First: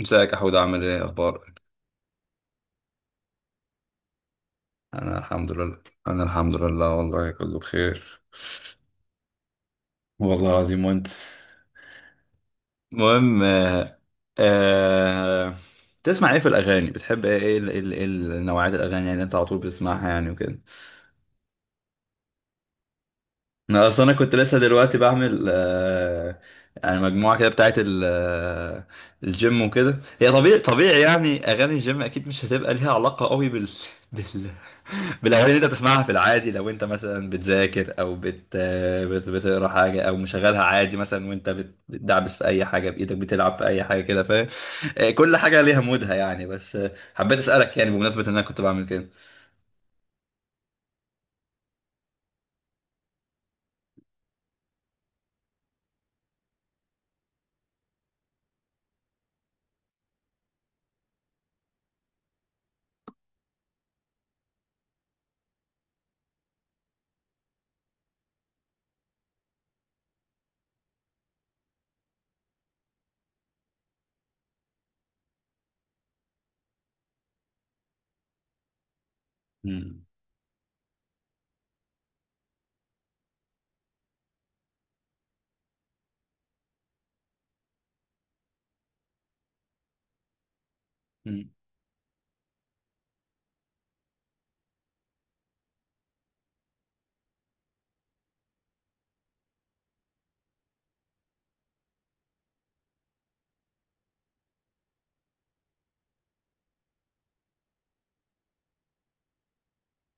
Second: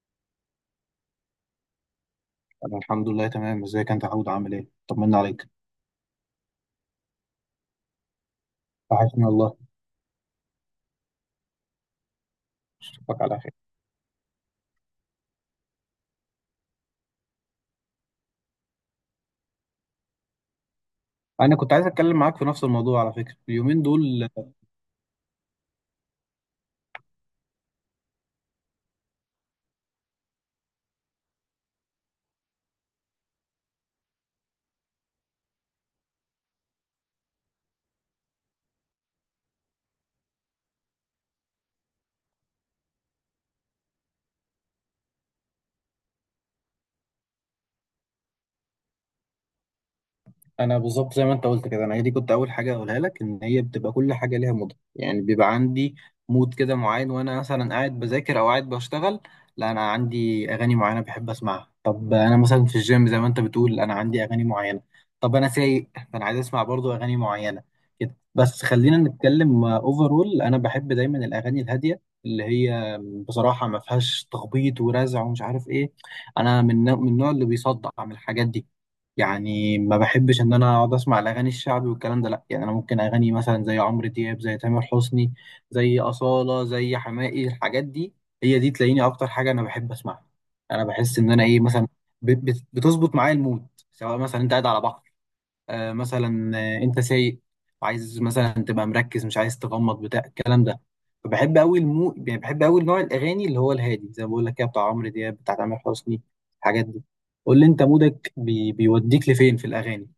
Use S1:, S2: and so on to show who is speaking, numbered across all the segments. S1: ازيك يا حود؟ عامل ايه، اخبارك؟
S2: أنا الحمد لله تمام، ازيك أنت يا حود؟ عامل إيه؟
S1: انا
S2: طمنا عليك.
S1: الحمد لله. والله كله بخير.
S2: وحشني والله.
S1: والله العظيم، وانت؟
S2: أشوفك على
S1: المهم،
S2: خير.
S1: آه تسمع ايه في الاغاني؟ بتحب ايه ايه ال- إيه ال- إيه ال- نوعيات الاغاني، يعني انت على طول بتسمعها يعني وكده؟
S2: أنا كنت عايز أتكلم معاك في نفس الموضوع على فكرة اليومين
S1: انا اصلا
S2: دول.
S1: كنت لسه دلوقتي بعمل، يعني مجموعه كده بتاعت الجيم وكده. هي طبيعي طبيعي، يعني اغاني الجيم اكيد مش هتبقى ليها علاقه قوي بال بالاغاني اللي انت بتسمعها في العادي. لو انت مثلا بتذاكر او بتقرا حاجه، او مشغلها عادي مثلا وانت بتدعبس في اي حاجه بايدك، بتلعب في اي حاجه كده، فاهم؟ كل حاجه ليها مودها يعني، بس حبيت اسالك، يعني بمناسبه ان انا كنت بعمل كده.
S2: انا بالظبط زي ما انت قلت كده، انا هي دي كنت اول حاجه اقولها لك، ان هي بتبقى كل حاجه ليها مود، يعني بيبقى عندي مود كده معين وانا مثلا قاعد بذاكر او قاعد بشتغل. لا انا عندي اغاني معينه بحب اسمعها. طب انا مثلا في الجيم زي ما انت بتقول انا عندي اغاني معينه. طب انا سايق فانا عايز اسمع برضو اغاني معينه كده. بس خلينا نتكلم اوفرول، انا بحب دايما الاغاني الهاديه اللي هي بصراحه ما فيهاش تخبيط ورزع ومش عارف ايه. انا من النوع اللي بيصدع من الحاجات دي. يعني ما
S1: مم.
S2: بحبش ان انا اقعد اسمع الاغاني الشعبي والكلام ده. لا يعني انا ممكن اغاني مثلا زي عمرو دياب، زي تامر حسني، زي اصاله، زي حماقي، الحاجات دي هي دي تلاقيني اكتر حاجه انا بحب اسمعها. انا بحس ان انا
S1: مم.
S2: ايه مثلا بتظبط معايا المود. سواء مثلا انت قاعد على بحر، مثلا انت سايق وعايز مثلا تبقى مركز، مش عايز تغمض، بتاع الكلام ده. فبحب قوي المو يعني بحب قوي نوع الاغاني اللي هو الهادي، زي ما بقول لك كده، بتاع عمرو دياب، بتاع تامر حسني، الحاجات دي. قول لي انت مودك بيوديك لفين في الاغاني؟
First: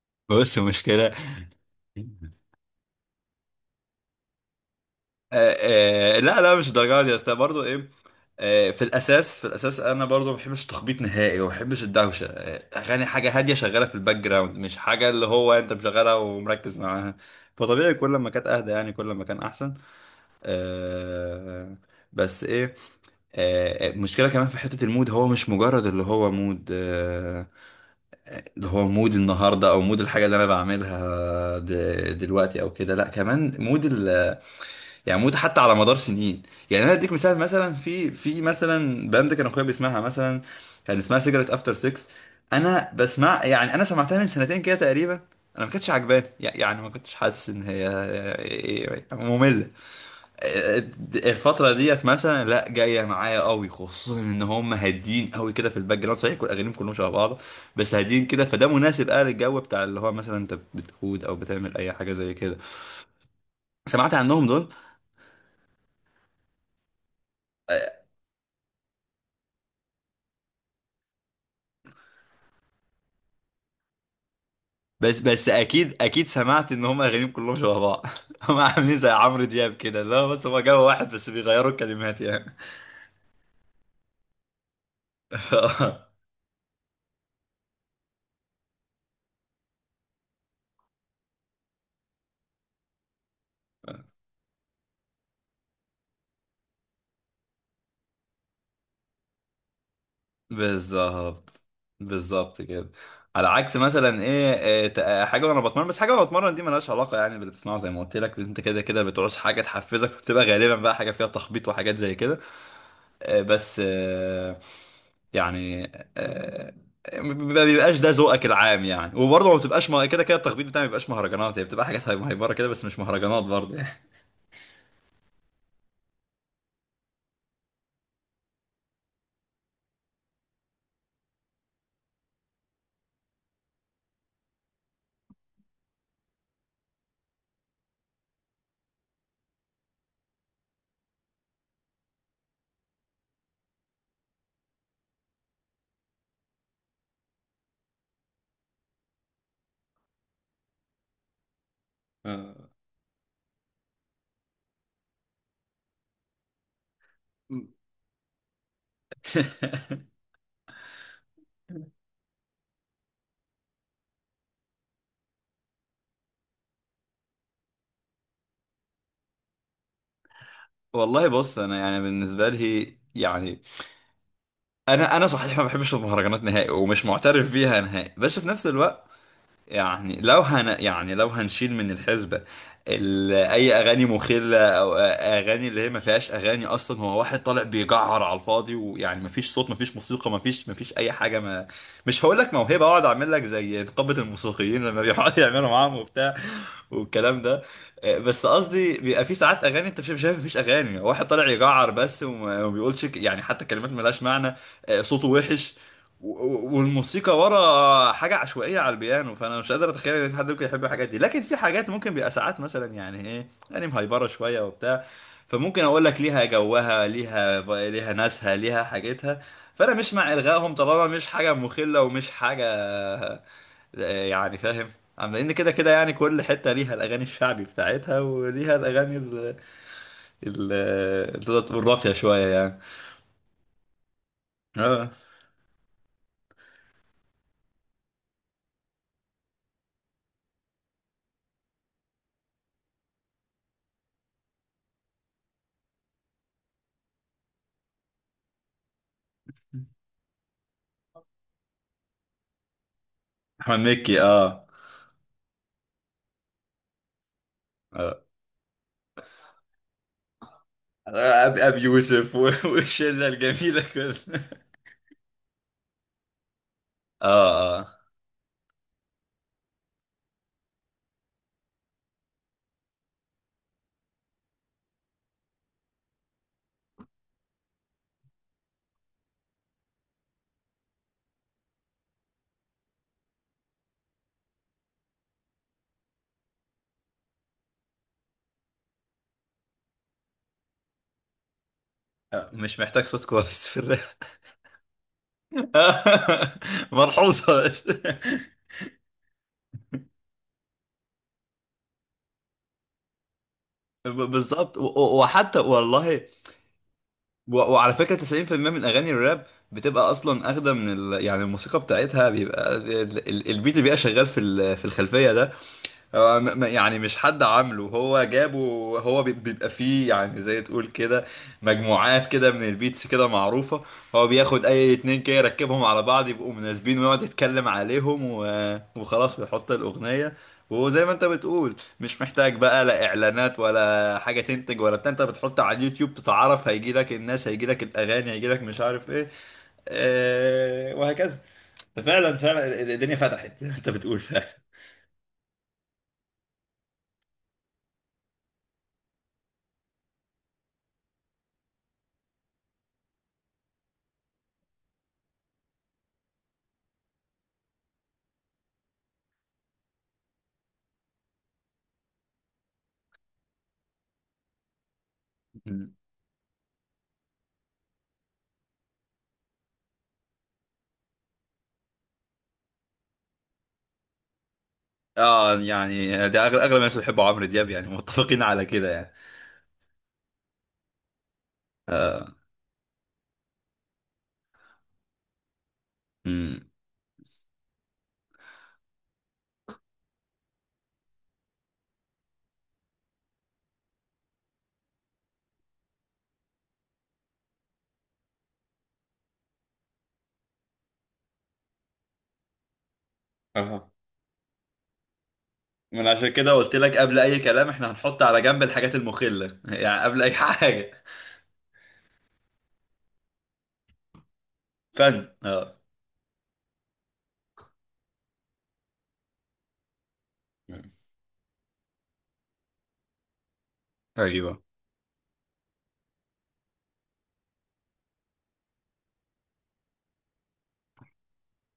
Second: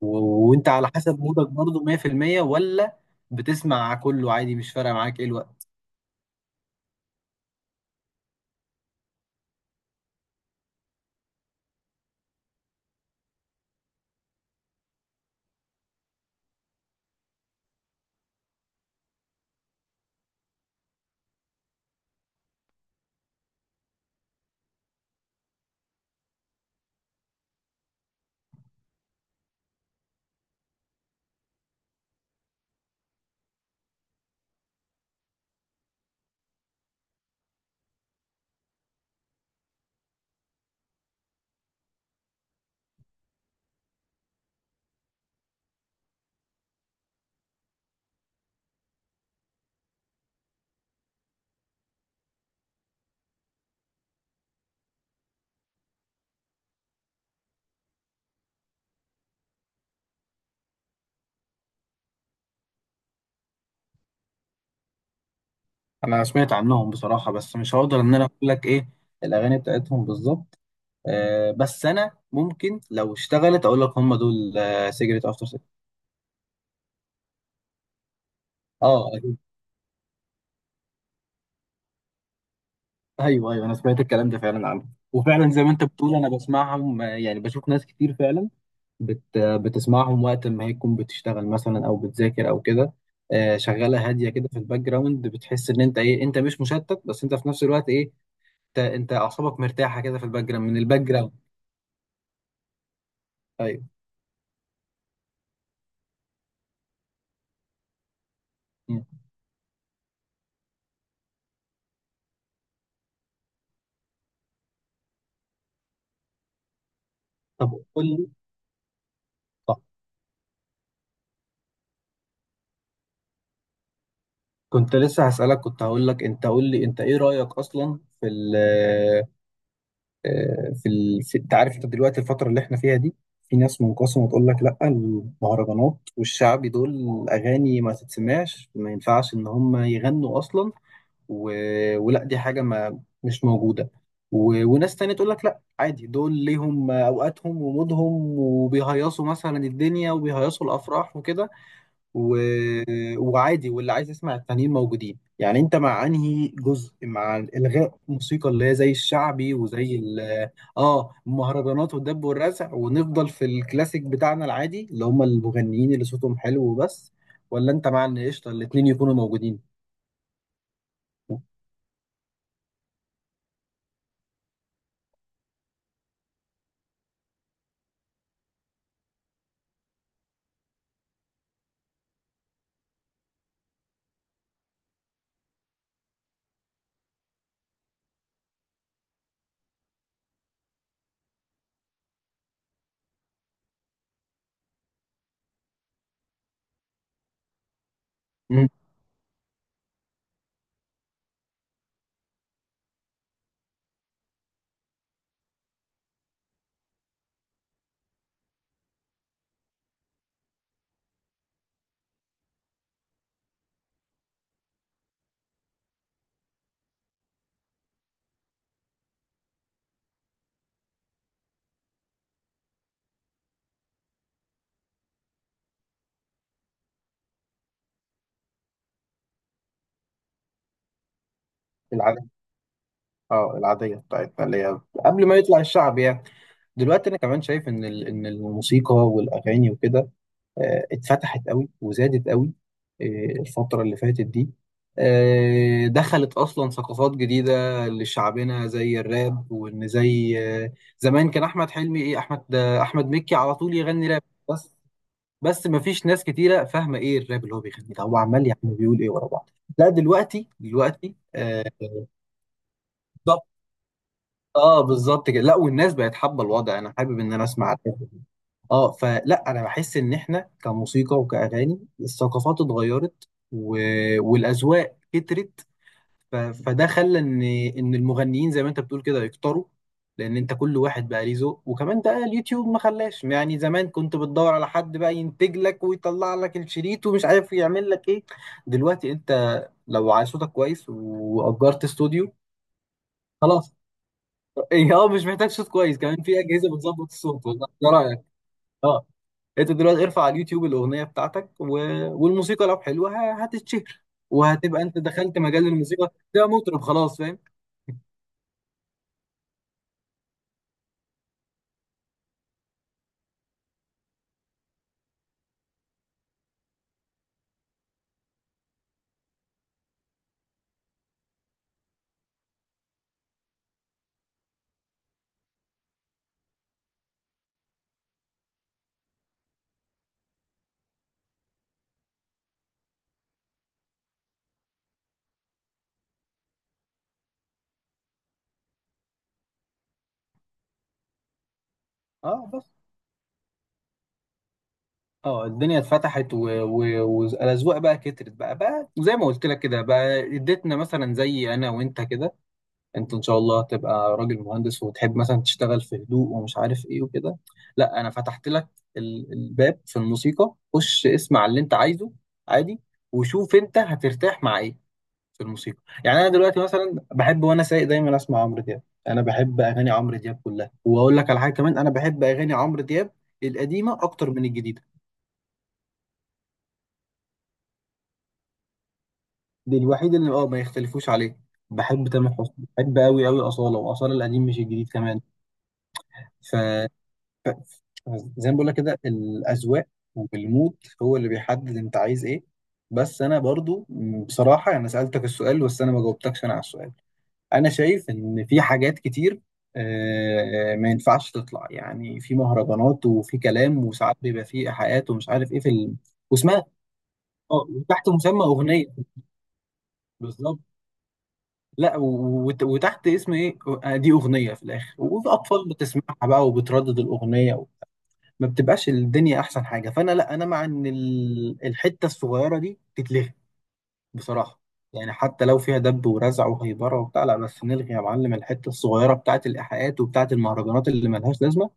S2: و...
S1: بص،
S2: وانت على
S1: مشكله.
S2: حسب مودك برضه 100% ولا بتسمع كله عادي، مش فارقه معاك ايه الوقت؟
S1: آه، لا لا، مش الدرجه دي، بس برضه ايه، في الاساس، انا برضه ما بحبش التخبيط نهائي، وما بحبش الدوشه. اغاني حاجه هاديه شغاله في الباك جراوند، مش حاجه اللي هو انت مشغلها ومركز معاها. فطبيعي، كل ما كانت اهدى يعني كل ما كان احسن. آه، بس ايه، المشكلة كمان في حتة المود، هو مش مجرد اللي هو مود. اللي هو مود النهاردة أو مود الحاجة اللي أنا بعملها دلوقتي أو كده، لأ، كمان مود، يعني موت حتى على مدار سنين. يعني انا اديك مثال، مثلا في مثلا باند كان اخويا بيسمعها، مثلا كان اسمها سيجرت افتر 6. انا بسمع يعني انا سمعتها من سنتين كده تقريبا. انا ما كانتش عجباني، يعني ما كنتش حاسس ان هي ممله. الفتره ديت مثلا، لا، جايه معايا قوي، خصوصا ان هم هادين قوي كده في الباك جراوند. صحيح كل اغانيهم كلهم شبه بعض، بس هادين كده، فده مناسب قوي للجو بتاع اللي هو مثلا انت بتقود او بتعمل اي حاجه زي كده. سمعت عنهم دول؟
S2: انا سمعت عنهم بصراحه، بس مش هقدر ان انا اقول لك ايه الاغاني بتاعتهم بالظبط. آه بس انا ممكن لو اشتغلت اقول لك هم دول، آه
S1: بس
S2: سيجرت افتر.
S1: بس اكيد اكيد سمعت ان هم اغانيهم كلهم شبه بعض. هم عاملين زي
S2: اه
S1: عمرو دياب كده، لا بس هم جابوا واحد بس بيغيروا الكلمات يعني.
S2: ايوه ايوه، انا سمعت الكلام ده فعلا عنه. وفعلا زي ما انت بتقول انا بسمعهم، يعني بشوف ناس كتير فعلا بت آه، بتسمعهم وقت ما هي تكون بتشتغل مثلا او بتذاكر او كده. شغاله هاديه كده في الباك جراوند، بتحس ان انت ايه، انت مش مشتت، بس انت في نفس الوقت ايه، انت اعصابك مرتاحه كده في الباك جراوند من الباك جراوند.
S1: بالظبط، بالظبط كده. على عكس
S2: ايوه.
S1: مثلا ايه، إيه، ت- آه، حاجه وانا بتمرن، بس حاجه وانا بتمرن دي ملهاش علاقه يعني باللي بتسمعه، زي ما قلت لك انت، كده كده
S2: مم.
S1: بتعوز حاجه تحفزك، بتبقى غالبا بقى حاجه فيها تخبيط وحاجات زي كده. بس، يعني آه، ما
S2: طب
S1: بيبقاش
S2: قول
S1: ده
S2: لي،
S1: ذوقك العام يعني، وبرضه ما
S2: صح
S1: بتبقاش، ما كده كده التخبيط بتاعي ما بيبقاش مهرجانات، هي بتبقى حاجات مهيبره كده بس مش مهرجانات برضه يعني.
S2: كنت لسه هسألك، كنت هقول لك انت قول لي انت ايه رأيك اصلا في ال آه، في ال... في... انت عارف انت دلوقتي الفترة اللي احنا فيها دي، في ناس منقسمة تقول لك لا المهرجانات والشعبي دول أغاني ما تتسمعش، ما ينفعش إن هم يغنوا أصلا، و... ولا دي حاجة ما مش موجودة، وناس تانية تقول لك لا عادي، دول ليهم أوقاتهم ومودهم وبيهيصوا مثلا الدنيا وبيهيصوا الأفراح وكده، و...
S1: آه.
S2: وعادي واللي عايز يسمع التانيين موجودين. يعني انت مع انهي جزء، مع الغاء الموسيقى اللي هي زي الشعبي وزي اه المهرجانات والدب والرزع، ونفضل في الكلاسيك بتاعنا العادي اللي هم المغنيين اللي صوتهم حلو وبس؟ ولا انت مع ان قشطه الاتنين يكونوا موجودين؟
S1: والله بص، انا يعني بالنسبه لي يعني انا صحيح ما بحبش المهرجانات نهائي، ومش معترف بيها نهائي، بس في نفس الوقت يعني لو هن يعني لو هنشيل من الحسبة اي اغاني مخلة، او اغاني اللي هي ما فيهاش اغاني اصلا، هو واحد طالع بيجعر على الفاضي ويعني ما فيش صوت ما فيش موسيقى ما فيش اي حاجة ما. مش هقول لك موهبه اقعد اعمل لك زي نقابه الموسيقيين لما بيقعدوا يعملوا معاهم وبتاع والكلام ده. بس
S2: مم.
S1: قصدي بيبقى في ساعات اغاني انت مش شايف، مفيش اغاني، واحد طالع يجعر بس وما بيقولش، يعني حتى كلمات ملهاش معنى. صوته وحش، والموسيقى ورا حاجه عشوائيه على البيانو. فانا مش قادر اتخيل ان في حد ممكن يحب الحاجات دي، لكن في حاجات ممكن بيبقى ساعات مثلا، يعني ايه، يعني مهيبره شويه وبتاع. فممكن اقول لك ليها جوها، ليها ناسها ليها حاجتها. فانا مش مع الغائهم طالما مش حاجه مخله ومش حاجه، يعني فاهم. لان كده كده يعني كل حته ليها الاغاني الشعبي بتاعتها، وليها الاغاني ال ال اللي تقدر تقول راقيه
S2: العادية.
S1: شويه يعني.
S2: اه العادية بتاعتنا اللي هي
S1: اه.
S2: قبل ما يطلع الشعب يعني. دلوقتي انا كمان شايف ان ان الموسيقى والاغاني وكده اتفتحت قوي وزادت قوي آه، الفترة اللي فاتت دي. دخلت أصلا ثقافات جديدة لشعبنا زي الراب، وإن زي آه، زمان كان أحمد حلمي إيه، أحمد أحمد مكي على طول
S1: احمد
S2: يغني
S1: مكي،
S2: راب.
S1: اه.
S2: بس بس مفيش ناس كتيرة فاهمة إيه الراب اللي هو بيغني ده، هو
S1: اه،
S2: عمال يا عم بيقول إيه ورا بعض. لا دلوقتي
S1: ابي أبي يوسف والشله
S2: بالظبط.
S1: الجميله كلها.
S2: اه بالظبط كده، لا والناس بقت حابة الوضع، أنا حابب
S1: اه،
S2: إن أنا أسمع.
S1: اه.
S2: اه فلا انا بحس ان احنا كموسيقى وكاغاني الثقافات اتغيرت والاذواق كترت. فده خلى ان المغنيين زي ما انت بتقول كده يكتروا، لان انت كل واحد بقى ليه ذوق، وكمان ده اليوتيوب ما خلاش، يعني زمان كنت بتدور على حد بقى ينتج لك ويطلع لك الشريط ومش عارف يعمل لك ايه. دلوقتي انت لو عايز صوتك كويس واجرت استوديو
S1: مش محتاج صوت كويس
S2: خلاص.
S1: في الراب.
S2: إيه، اه مش محتاج صوت كويس، كمان في اجهزه بتظبط الصوت، ولا
S1: ملحوظه بس.
S2: إيه رايك؟ اه انت دلوقتي ارفع على اليوتيوب الاغنيه بتاعتك والموسيقى لو حلوه هتتشهر،
S1: بالظبط، و-
S2: وهتبقى انت
S1: و-
S2: دخلت
S1: وحتى
S2: مجال الموسيقى
S1: والله،
S2: ده، مطرب خلاص، فاهم.
S1: وعلى فكرة 90% من أغاني الراب بتبقى أصلا أخدة من يعني الموسيقى بتاعتها بيبقى البيت اللي بيبقى شغال في الخلفية ده، هو يعني مش حد عامله، هو جابه. هو بيبقى فيه يعني، زي تقول كده مجموعات كده من البيتس كده معروفة. هو بياخد اي اتنين كده يركبهم على بعض يبقوا مناسبين، ويقعد يتكلم عليهم، وخلاص بيحط الأغنية. وزي ما انت بتقول، مش محتاج بقى لا اعلانات ولا حاجة تنتج ولا بتاع، انت بتحط على اليوتيوب، تتعرف، هيجي لك الناس، هيجي لك الاغاني، هيجي لك مش عارف ايه، وهكذا. ففعلا
S2: اه بس،
S1: فعلا الدنيا فتحت، زي ما انت بتقول فعلا.
S2: اه الدنيا اتفتحت والاذواق بقى كترت بقى، بقى زي ما قلت لك كده، بقى اديتنا مثلا زي انا وانت كده، انت ان شاء الله تبقى راجل مهندس وتحب مثلا تشتغل في هدوء ومش عارف ايه وكده. لا انا فتحت لك الباب في الموسيقى، خش اسمع اللي انت عايزه عادي، وشوف انت هترتاح مع ايه في الموسيقى. يعني انا دلوقتي مثلا بحب وانا سايق دايما اسمع عمرو دياب. انا بحب اغاني عمرو دياب كلها، واقول لك على حاجه كمان، انا بحب اغاني عمرو دياب القديمه اكتر من الجديده.
S1: اه، يعني ده اغلب اغلب الناس بيحبوا عمرو دياب، يعني متفقين على كده يعني.
S2: دي الوحيد اللي اه ما يختلفوش عليه. بحب تامر
S1: آه.
S2: حسني، بحب قوي قوي اصاله، واصاله القديم مش الجديد كمان. ف
S1: امم.
S2: زي ما بقول لك كده الاذواق والمود هو اللي بيحدد انت عايز ايه. بس انا برضو بصراحه انا سالتك السؤال بس انا ما جاوبتكش انا على السؤال. انا شايف ان في حاجات كتير ما ينفعش تطلع، يعني في مهرجانات وفي كلام
S1: اها.
S2: وساعات بيبقى في ايحاءات ومش عارف ايه في
S1: عشان كده
S2: واسمها
S1: قلت لك قبل اي
S2: اه،
S1: كلام احنا
S2: وتحت
S1: هنحط على
S2: مسمى
S1: جنب
S2: اغنيه،
S1: الحاجات المخلة يعني قبل اي
S2: بالظبط.
S1: حاجة.
S2: لا وتحت اسم ايه، دي اغنيه في الاخر،
S1: فن،
S2: وفي اطفال
S1: اه.
S2: بتسمعها بقى وبتردد الاغنيه ما بتبقاش الدنيا احسن حاجه. فانا لا، انا مع ان الحته الصغيره دي تتلغي، بصراحة.
S1: ايوه،
S2: يعني حتى لو فيها دب ورزع وهيبرة وبتاع، لا بس نلغي يا معلم الحتة الصغيرة بتاعة الإيحاءات وبتاعة المهرجانات اللي ملهاش لازمة.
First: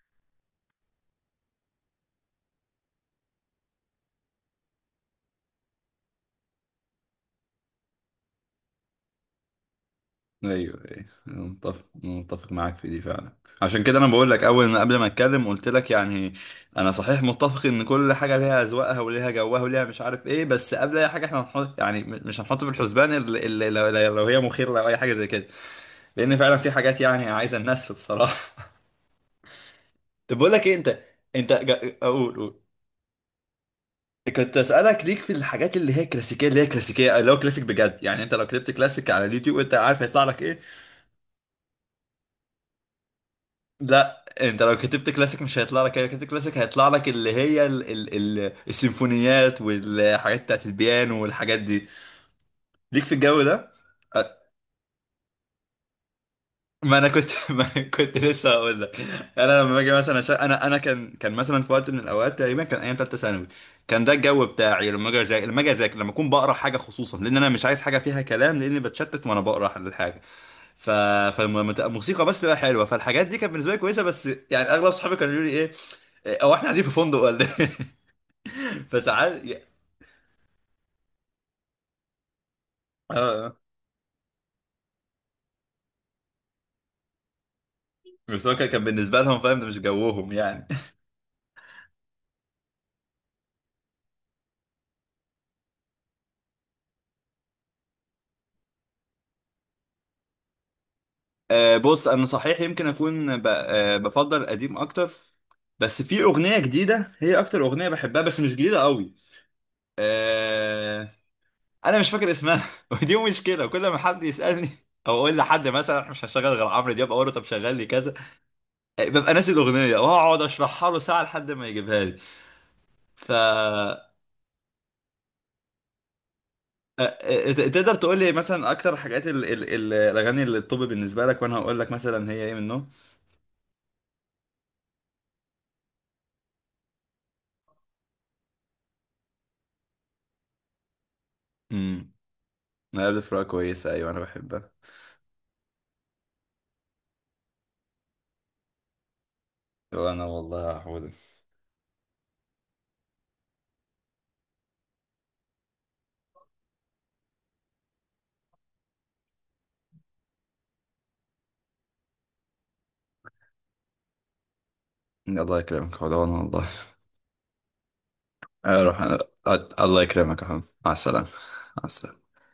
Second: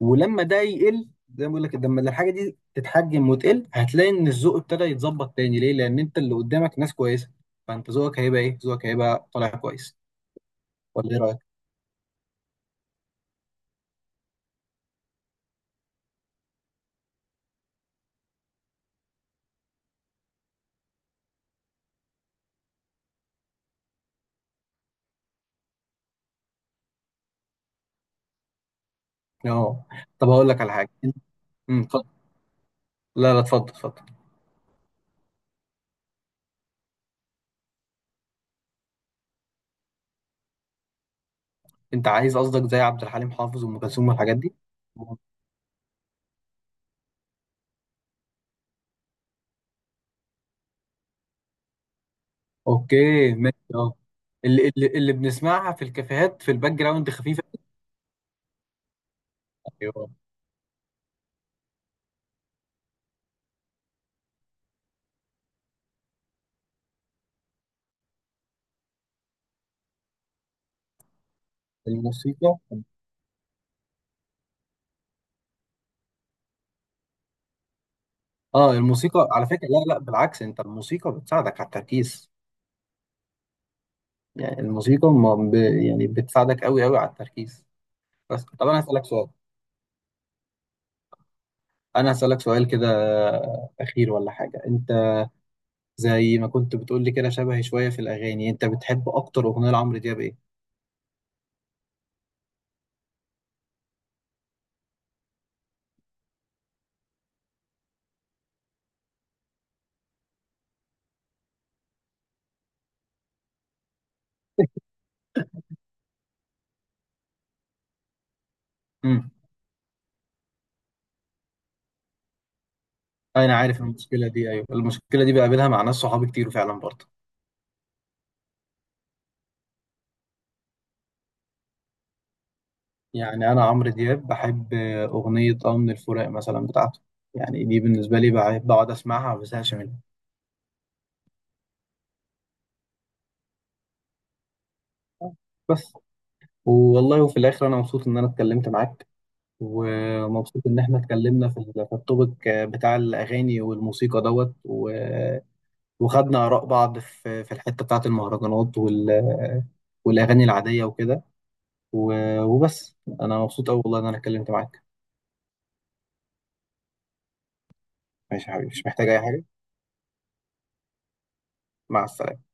S2: ولما ده يقل، زي ما بقول لك، لما الحاجة دي تتحجم وتقل، هتلاقي إن الذوق ابتدى يتظبط تاني. ليه؟ لأن أنت اللي قدامك ناس كويسة، فأنت ذوقك هيبقى إيه؟ ذوقك هيبقى طالع كويس.
S1: ايوه، ايوه،
S2: ولا إيه رأيك؟
S1: متفق متفق معاك في دي فعلا، عشان كده انا بقول لك، اول ما قبل ما اتكلم قلت لك، يعني انا صحيح متفق ان كل حاجه ليها اذواقها وليها جوها وليها مش عارف ايه، بس قبل اي حاجه احنا هنحط، يعني مش هنحط في الحسبان، إلا لو هي مخيره او اي حاجه زي كده، لان فعلا في حاجات يعني عايزه النسف بصراحه.
S2: أه. طب
S1: طب
S2: هقول
S1: بقول
S2: لك
S1: لك
S2: على
S1: ايه، انت
S2: حاجة.
S1: انت
S2: أمم، اتفضل.
S1: اقول، قول.
S2: لا لا اتفضل اتفضل.
S1: كنت اسالك، ليك في الحاجات اللي هو كلاسيك بجد، يعني انت لو كتبت كلاسيك على اليوتيوب انت عارف هيطلع لك ايه؟
S2: أنت عايز قصدك زي عبد الحليم حافظ وأم كلثوم
S1: لا،
S2: والحاجات دي؟
S1: انت لو كتبت كلاسيك مش هيطلع لك ايه، لو كتبت كلاسيك هيطلع لك اللي هي السيمفونيات والحاجات بتاعت البيانو والحاجات دي. ليك في
S2: اوكي
S1: الجو
S2: ماشي
S1: ده؟
S2: اه. اللي بنسمعها في الكافيهات في الباك
S1: ما انا
S2: جراوند
S1: كنت
S2: خفيفه.
S1: ما أنا كنت لسه هقول لك. انا لما باجي
S2: أيوة.
S1: مثلا انا كان مثلا في وقت من الاوقات، تقريبا كان ايام ثالثه ثانوي، كان ده الجو بتاعي لما اجي اذاكر، لما اكون بقرا حاجه، خصوصا لان انا مش عايز حاجه فيها كلام لاني بتشتت وانا بقرا الحاجه. ف فالموسيقى بس تبقى
S2: الموسيقى.
S1: حلوه، فالحاجات دي كانت بالنسبه لي كويسه. بس يعني اغلب صحابي كانوا يقولوا لي ايه، هو احنا قاعدين في فندق ولا ايه؟
S2: اه الموسيقى
S1: فساعات
S2: على فكره، لا لا بالعكس، انت الموسيقى بتساعدك على التركيز.
S1: اه. آه.
S2: يعني الموسيقى ما ب... يعني بتساعدك قوي قوي على التركيز. بس
S1: بس هو
S2: طب
S1: كان
S2: انا
S1: كان
S2: هسالك
S1: بالنسبه
S2: سؤال،
S1: لهم، فاهم، ده مش جوهم يعني.
S2: كده اخير ولا حاجه، انت زي ما كنت بتقول لي كده شبهي شويه في الاغاني، انت بتحب اكتر اغنيه لعمرو دياب ايه؟
S1: بص انا صحيح يمكن اكون بفضل قديم اكتر، بس في اغنيه جديده هي اكتر اغنيه بحبها، بس مش جديده قوي. آه، انا مش فاكر اسمها ودي مشكله، كل ما حد يسالني او اقول لحد مثلا احنا مش هشغل غير عمرو دياب، اقول له طب شغل لي كذا،
S2: امم.
S1: ببقى ناسي الاغنيه، واقعد اشرحها له ساعه لحد ما يجيبها لي. ف
S2: انا عارف
S1: آه،
S2: المشكله دي، ايوه المشكله دي بقابلها مع ناس صحابي كتير فعلا برضه.
S1: آه، تقدر تقول لي مثلا اكتر حاجات الاغاني اللي الطب بالنسبه لك، وانا هقول لك مثلا هي ايه منهم.
S2: يعني أنا عمرو دياب بحب أغنية آه من الفراق مثلا بتاعته، يعني دي بالنسبة لي بقعد أسمعها ما بزهقش منها.
S1: امم. ما قبل فراق كويسه، ايوه انا بحبها.
S2: بس، والله وفي الآخر أنا مبسوط إن أنا اتكلمت معاك،
S1: وانا
S2: ومبسوط
S1: والله يا
S2: إن إحنا
S1: حود.
S2: اتكلمنا في في التوبيك بتاع الأغاني والموسيقى دوت وخدنا آراء بعض في في الحتة بتاعة المهرجانات والأغاني العادية وكده. وبس أنا مبسوط أوي والله إن أنا اتكلمت معاك.
S1: الله يكرمك حود، وانا والله.
S2: ماشي يا حبيبي، مش
S1: اروح
S2: محتاج
S1: أنا...
S2: أي حاجة.
S1: الله يكرمك يا حود، مع السلامة. مع
S2: مع
S1: السلامة.
S2: السلامة.